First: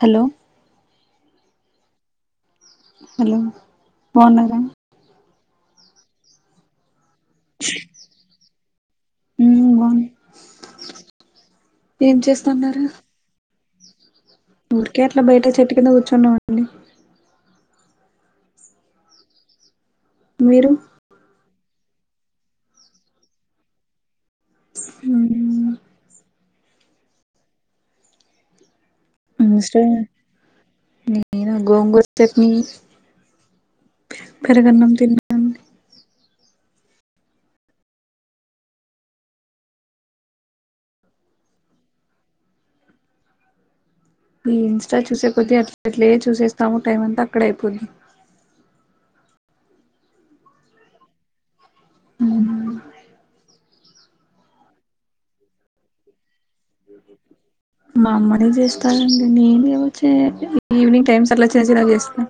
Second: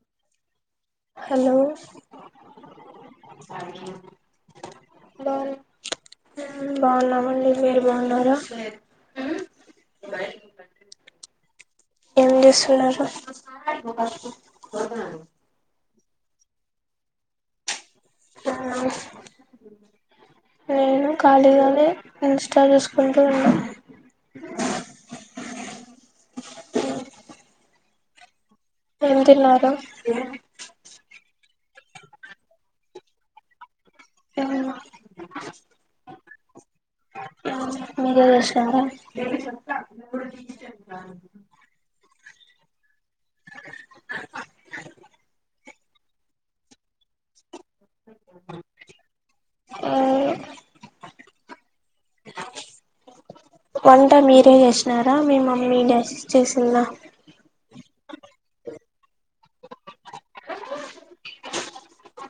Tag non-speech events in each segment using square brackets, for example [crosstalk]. Hello hello hello బాగున్నారా బావున్నా ఉమ్ బాగున్నాము మీరు బాగున్నారు ఉమ్ ఏం ఎం చేస్తున్నారు. [unintelligible] ముకేట్లా బయట చెట్టు కింద కూచ్చోని అన్న అవునా మీరు ఆ నేను ఖాళీగా ఇన్ స్టాల్ చేసుకుంటూ ఉన్నా అ అ ఏం తిన్నారు ఇన్స్టా నేను గోంగూర చట్నీ పెరుగు అన్నం తన్ను అండి మీకు విషంగా ఎట్ల చూసేస్తాము టైం అంతా అక్కడే పులి ఆ అ వంట మీరే చేసినారా మీ మమ్మీ నా చేసిందా మా అమ్మనే చేస్తానండి నేనే వచ్చే ఈవినింగ్ టైమ్స్ అట్లా చిన్న చి నా చేస్తా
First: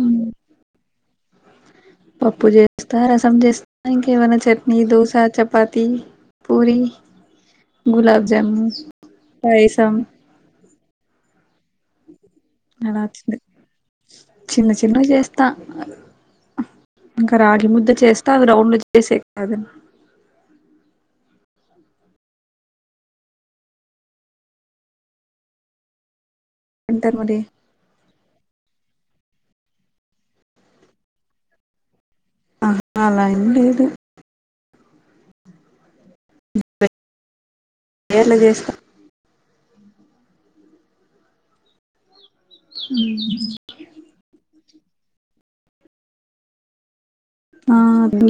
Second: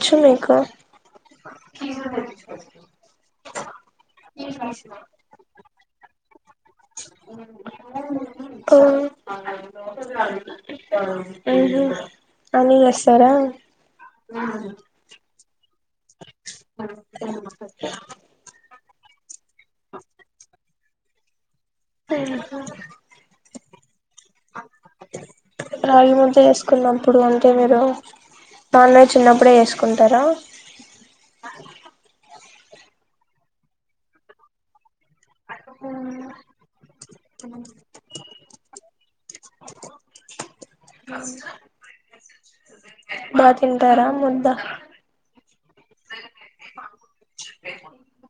ఉమ్ మీకు పప్పు చేస్తా రసం చేస్తా ఇంకేమైనా చట్నీ దోశ చపాతి పూరి గులాబ్ జమున్ పైసన్ ఆ మళ్ళి అలా చి వస్తారా చిన్న చిన్నవి చేస్తా ఇంకా రాగి ముద్ద చేస్తే అవి రౌండ్ గ చేసేది కాదు రాగి మసుచా స్ అంటారు కున్నప్పుడు మరి అంటే మీరు నాన్ వెజ్ చిన్నప్పుడే వేసుకుంటారా ఆహా అలా ఎం లేదు ఎట్లా చేస్తా అవు బా తింటారా ముద్ద స ఆ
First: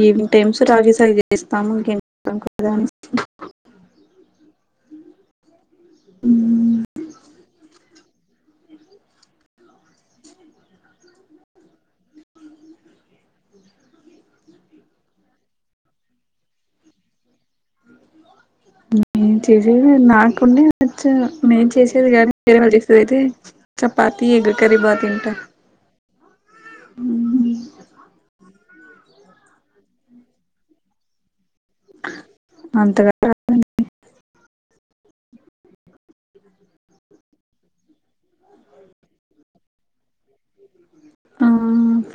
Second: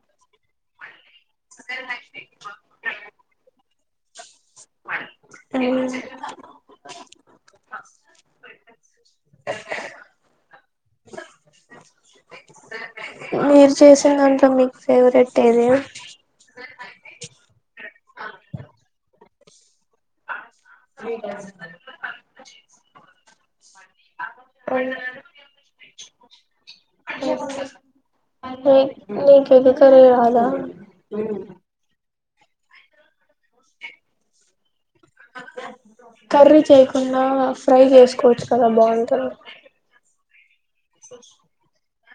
ఈవినింగ్ టైమ్స్ సటాగి స రిగే ఇస్తాము ఇంకేంస్తాం కదా అని అ అ మీరు చేసిన దాంట్లో మీకు ఫేవరెట్ ఏది? ఉంచే అ నాకుండేచ్చ నేను చేసేది కానీ చేది అయితే చపాతి ఎగ్ కర్రీ బా తింటా. నీ నీకు ఎగ్ కర్రీ రాదా. అంతగా రాదండి. కర్రీ చేయకుండా ఫ్రై చేసుకోవచ్చు కదా బాగుంటుంది. ఆ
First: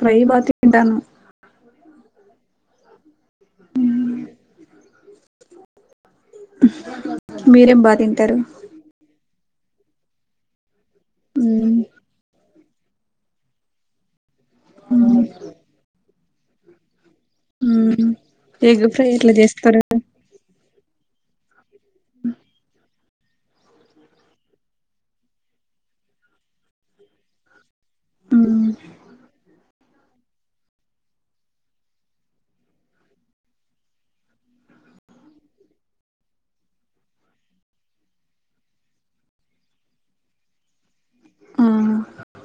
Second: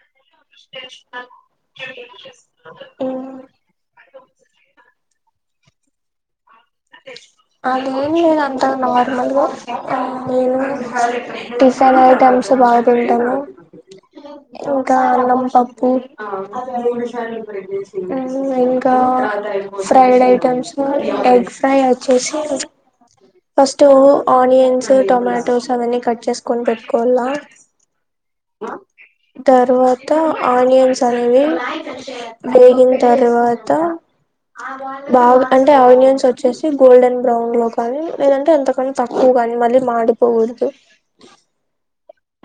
ఫ్రై బా తింటాను ఊ ఊ అది ఏమీ లేదు అంతా నార్మల్గా నేను ఉమ్ టిఫిన్ ఐటమ్స్ బా కొంటాను. ఇంకా అన్నం పప్పు ఆ ఉమ్ [unintelligible] ఎగ్ ఇంకా ఫ్రై ఎట్లా చేస్తారు ఫ్రైడ్ ఐటమ్స్. ఎగ్స్ తయారుచేసి ఫస్ట్ ఆనియన్స్ టొమాటోస్ అవన్నీ కట్ చేసుకొని పెట్టుకోవాలా తర్వాత ఆనియన్స్ అనేవి వేగిన తర్వాత బాగా అంటే ఆనియన్స్ వ వచ్చేసి గోల్డెన్ బ్రౌన్ లో కానీ లేదంటే ఎంతకని తక్కువ ని మాడిపోకూడదు మ్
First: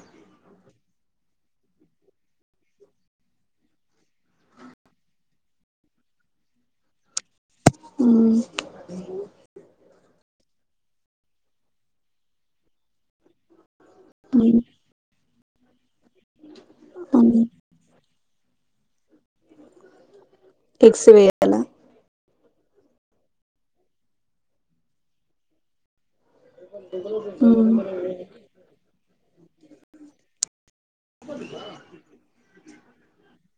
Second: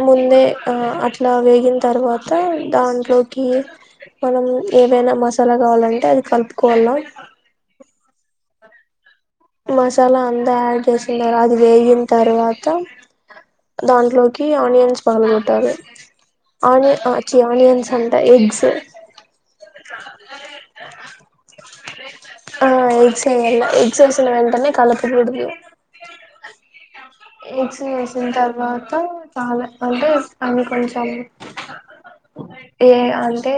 ముందే ఆ అట్లా వేగిన తర్వాత తర్వాత దాంట్లోకి మనం ఏవైనా మసాలా కావాలంటే అది కలుపుకోవాల మ్ మసాలా అంతా యాడ్ చేసిన తర్వాత అది వేగిన తర్వాత దాంట్లోకి ఆనియన్స్ బాగా సరే ఆనిచ్చి ఆనియన్స్ త ఎగ్స్ ఎగ్స్ వేయాలా ఆ ఎగ్స్ ఎయాల ఎక్జైసిన వెంటనే కలుపకూడదు ఎక్స్ వేసిన తర్వాత చాల అంటే అ కొంచం ఏ అల్ అంటే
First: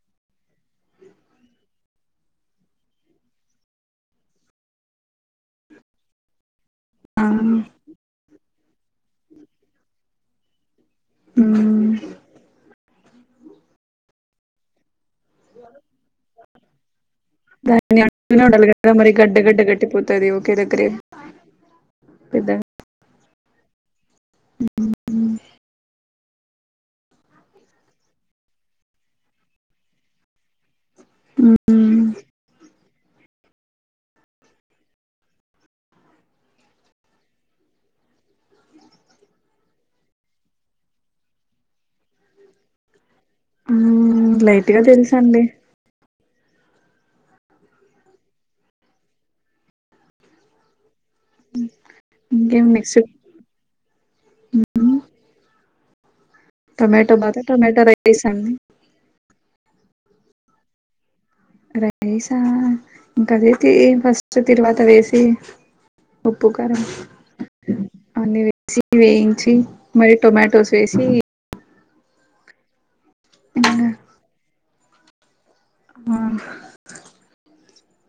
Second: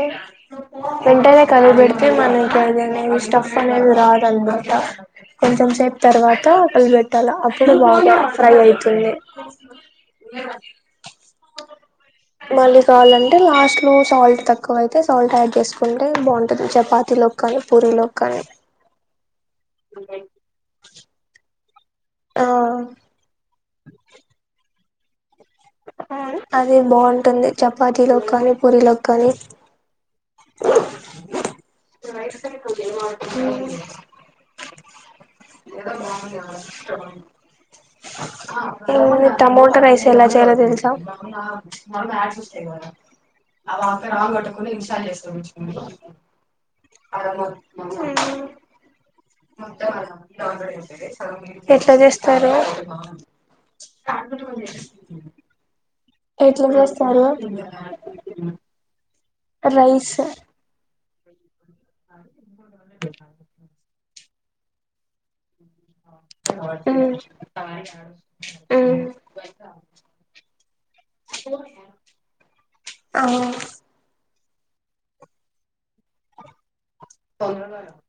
వెంటనే కలిపి పెెడితే మనకి అది అనేది స్టఫ్ అనేది రాదునమాట కొంచెం సేపు తర్వాత కలిపెట్టాలి అప్పుడు బాగా ఫ్రై అయితుంది మళ్ళీ కావాలంటే లాస్ట్ లో సాల్ట్ తక్కువ అయితే సాల్ట్ యాడ్ చేసుకుంటే బాగుంటుంది చపాతిలో దాన్ని అట్నే ఉండాలి కదా మరి గడ్డ గడ్డ గట్టిపోతుది ఒకే దగ్గరే ఆ పెద్దగా అది బాగుంటుంది చపాతీలో కానీ పూరీ లోకి కానీ ఇంగ్ టమాటో రైస్ ఎలా చేయ్యాలో తెలుసా మరల యాడ్స్ వస్తాయి కా రాంగ్ లైట్ కోట్టుకుని గా విషాలు చేస్త తెలుసండి ఎట్ల చేస్ స్తరు ఇంకేం నెక్స్ట్ [unintelligible] టొమాటో బాత్ ఆ టొమాటో రైస్ ఆ అండి రైస్ రైసా ఇంకా అదైతే ఏం ఫస్ట్ తిర్వాత వేసి ఉప్పు కారం మ్మ్ అన్నీ వేసి మ్మ్ వేయించి మరి టొమాటోస్ వేసి అ చ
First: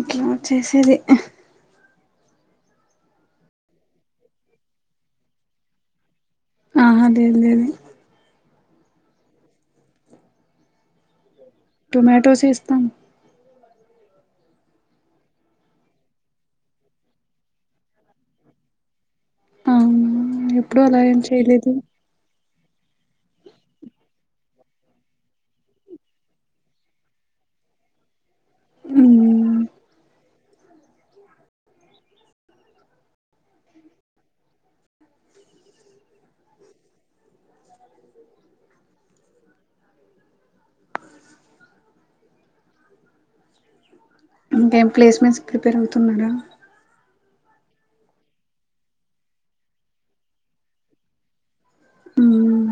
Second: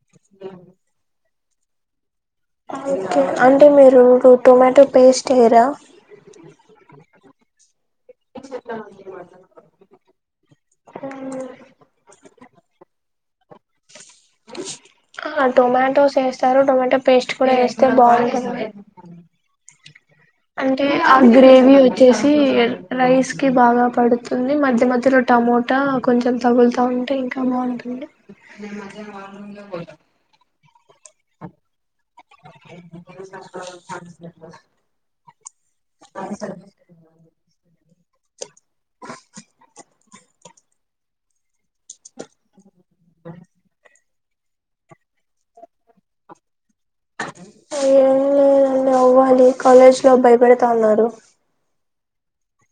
ఇట్లా వచ్చేసేది అంటే మీరు [unintelligible] పేస్ట్ వేయరా హా లేద్ లేదు టొమాటోస్ ఇస్తాను ఆ టొమాటోస్ వేస్తారు టొమాటో పేస్ట్ కూడా వేస్తే బాగుంటుంది అవునా ఎప్పుడు అంటే అలా ఆ ఏం చేయలేదు గ్రేవీ వచ్చేసి రైస్ కి బాగా పడుతుంది మధ్య మధ్యలో టమోటా కొంచెం తగులుతా ఉంటే ఇంకా బాగుంటుంది న మాజ మల్ రూ మ్మ్ లో బలా అ అ స ఇంకేం ప్లేస్మెంట్స్ ప్రిపేర్ అవుతున్నాడా ఏం లేదండి అవ్వాలి కాలేజ్ లో భయపెడ్తాన్నరు మ్మ్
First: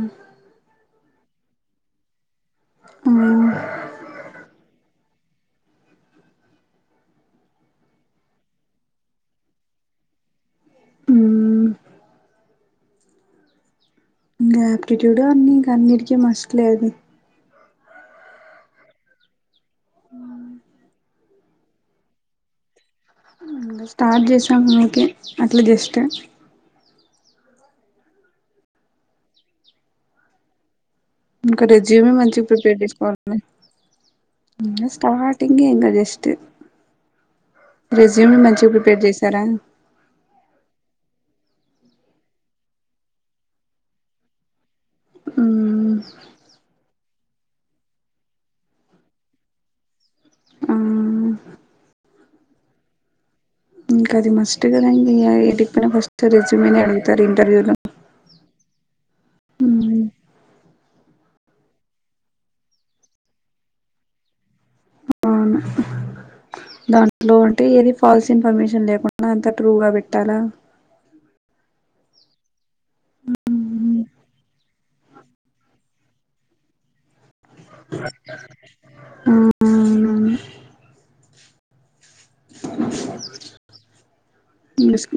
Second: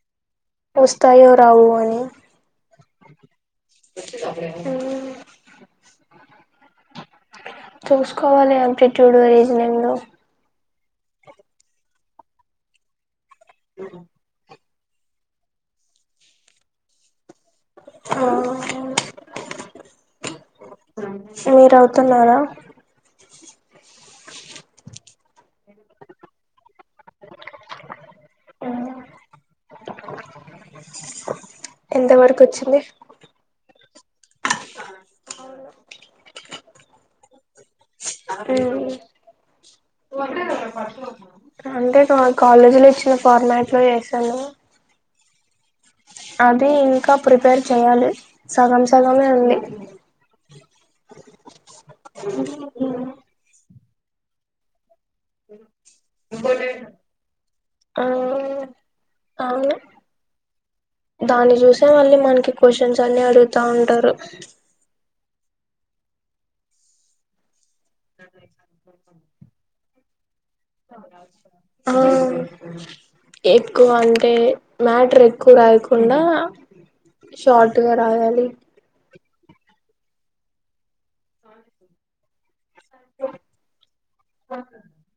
వస్తాయో రావు అని ఆ చూసుకోవాలి ఆప్టిట్యూడ్ రీజనింగ్ మ్మ్ ఆ ఆయాప్టిట్యూడ్ అన్ని ఇంక అన్నిటికీ మస్ట్ లేదు ఆ మీరవుతున్నారా స్టార్ట్ చేశాము మకి అట్లా జస్ట్ అ ఇంకా రెజిమ మంచి ప్రిపేర్ చేసుకోవాలని స్టార్టింగ్ ఎంగ జస్ట్ రెజ్యూమ్ ఆ మంచిగా ప్రిపేర్ చేసారా అంటే నా కాలేజీలో ఇచ్చిన ఫార్మాట్ లో చేసాను మ్మ్ అది ఇంకా ప్రిపేర్ చేయాలి సగం సగమే ఉంది ఆ ఇంకా అది మస్ట్గాదం ఏది ఫస్ట్ రిజ్యూమిని అడుగుతారు ఇంటర్వ్యూ లో ఆ అవును దాన్ని చూసే మళ్ళీ మనకి క్వశ్చన్స్ అన్ని అడుగుతా ఉంటారు దాట్లో అ ఏది ఫాల్స్ ఇన్ఫర్మేషన్ లేకుండా అంత ట్రూ గా పెట్టి తల ఆ ఎక్కువ అంటే మ్యాటర్ ఎక్కువ రాయకుండ షార్ట్ గ రాయాలి హమ్మ్ అ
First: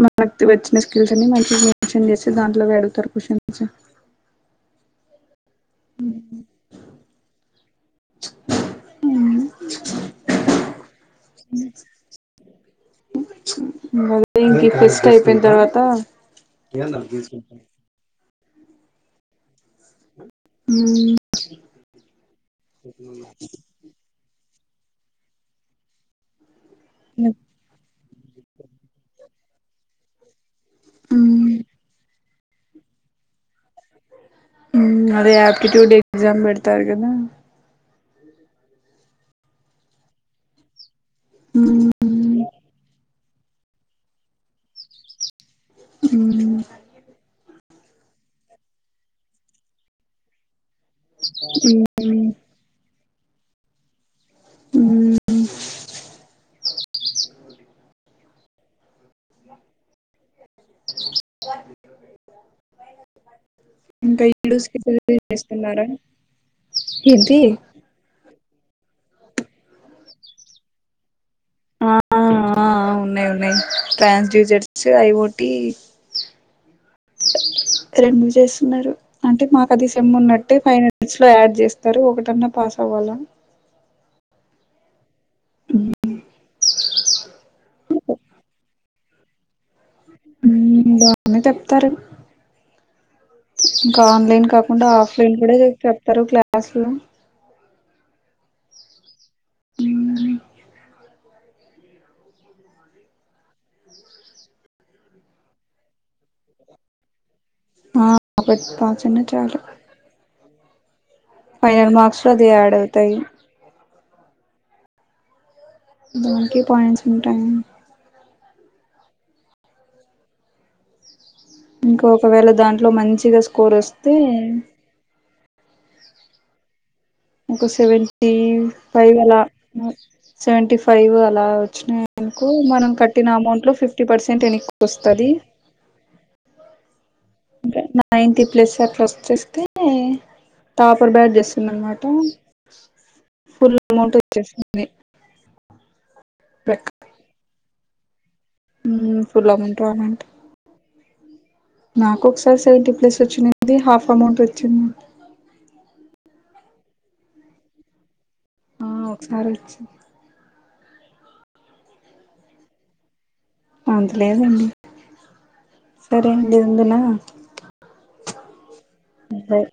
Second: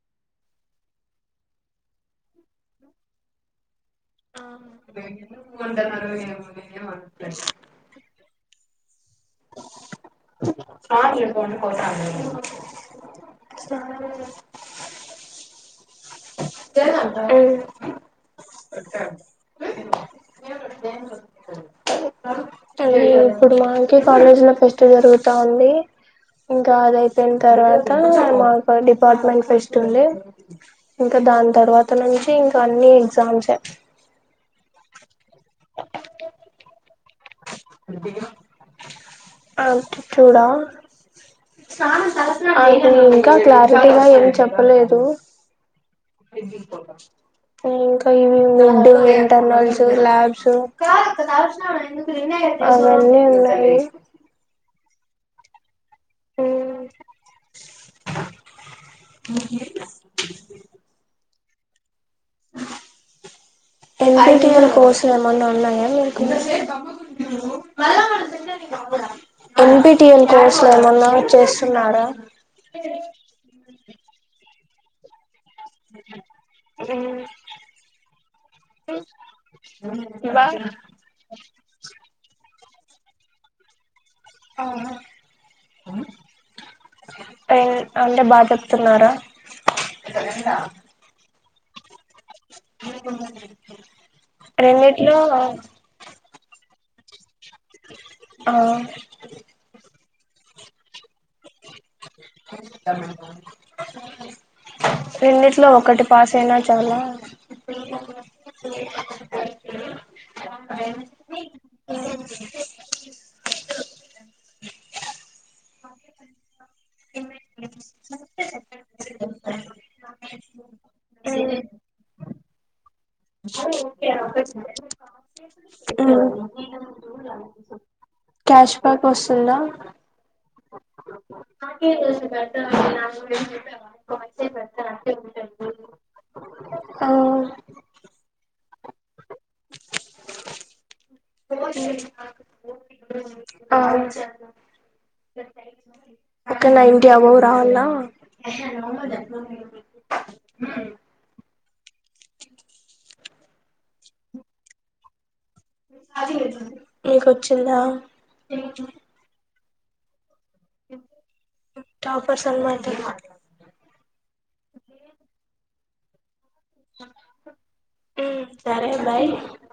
మనకి వచ్చిన స్కిల్స్ మంచి మెన్షన్ చేసి దాంట్లో వే అడుగుతరు కోషన్స్ ఆ ంట హమ్ మ ఇంక ఫస్ట్ అయిపోయిన్ తర్వాత అ హమ్ అకే ఉమ్ అ ఇప్పుడు మాకి కాలేజ్ లో పె జరుగుత ఉంది ఇంక అద అయిపోయిం తర్వాత మాకు డిపార్ట్మెంట్ ఫేస్ట్ ఉంది ఇంక దాన్ ఉమ్ తర్వాత నను ఇంకన్నీ సాంగ్స్ సే హమ్ అదే ఆప్టిట్యూడ్ ఎక్జామ్ పెడతార్ హమ్ ఆప్టిట్యూడ్ ఆ ఉమ్ అది ఇంక క్లారిటీగ ఏం చెప్పలేదు ఉమ్ జ ప ఇంక ఇవి మిడ్ ఇంటర్నల్స్ ల్యాబ్స్ అవొక్క ఉమ్ అన్నీ ఉన్నాయి హమ్ హమ్ ము వ ఎన్ ఇంకా పి టి ఎల్ ఈడూస్కి కోర్సులు ఏమన్న చేస్తున్నారా ఉన్నాయా మీకు ఏంటి ఎన్పీటిఎల్ కోర్స్ లో ఏమన్నా ఆ చేస్తున్నారా ఆ ఉన్నాయి ఉన్నాయి ట్రాన్స్ జూసర్ హొ ఐ ఒకటీ మ్ రెండు చేస్తున్నారు అంటే మాకు అదిసం బా ఉన్నట్టే ఫైవ్ మినిట్స్ లో యాడ్ చేస్తారు ఒకటన్న పాస్ అవాలా ఆహా అంట బాధ [inaudible] వస్తున్నారా బా [inaudible] అన్న చెప్తారు మ్ ఇంకా ఆన్లైన్ కాకుండా ఆఫ్లైన్ కూడ చెప్తరు క్లాసులు ఆ మ్ రెండిట్లో ఒకటి పాస్ అయినా చాలా ఆబట్ పా చిన్న చాలు [inaudible] ఫైనల్ మార్క్స్ లో అదియాడవుతాయి దానికి పాయింట్స్ ఉంటాయి ఇంకా ఒకవేళ దాంట్లో మంచిగా స్కోర్ వస్తే ఇంకా సెవెన్ టీ క్యాష్ బ్యాక్ ఫైవలా వస్తుందా సెవెంటి పైవ అలా వచ్చినాయి ఎనుకో మనం కట్టిన అమౌంట్ లో ఫిఫ్టీ పర్సెంట్ ఎనుక్కు వసస్తది ఆ నైన్ీ ప్లస్ ప్రస్ చేస్తే టాపర్ బ్యాడ్ చేస్తుంది అనమాట ఫుల్ ఆ అమౌంట్ వచ్చేస్తుంది అక్కన ఇంటి అవ రావాల మ్మ్ ఫుల్లగా ఉంటాదంట నాకు ఒకసారి సెవెంటీ ప్లస్ వచ్చింది హాఫ్ అమౌంట్ వచ్చింది అదే అయితాది నీకు వచ్చిందా ఆ ఒకసారి వచ్చింది టాపర్సన్ [unintelligible] మ అంతలేదండి సరేన వుందునా బాయ్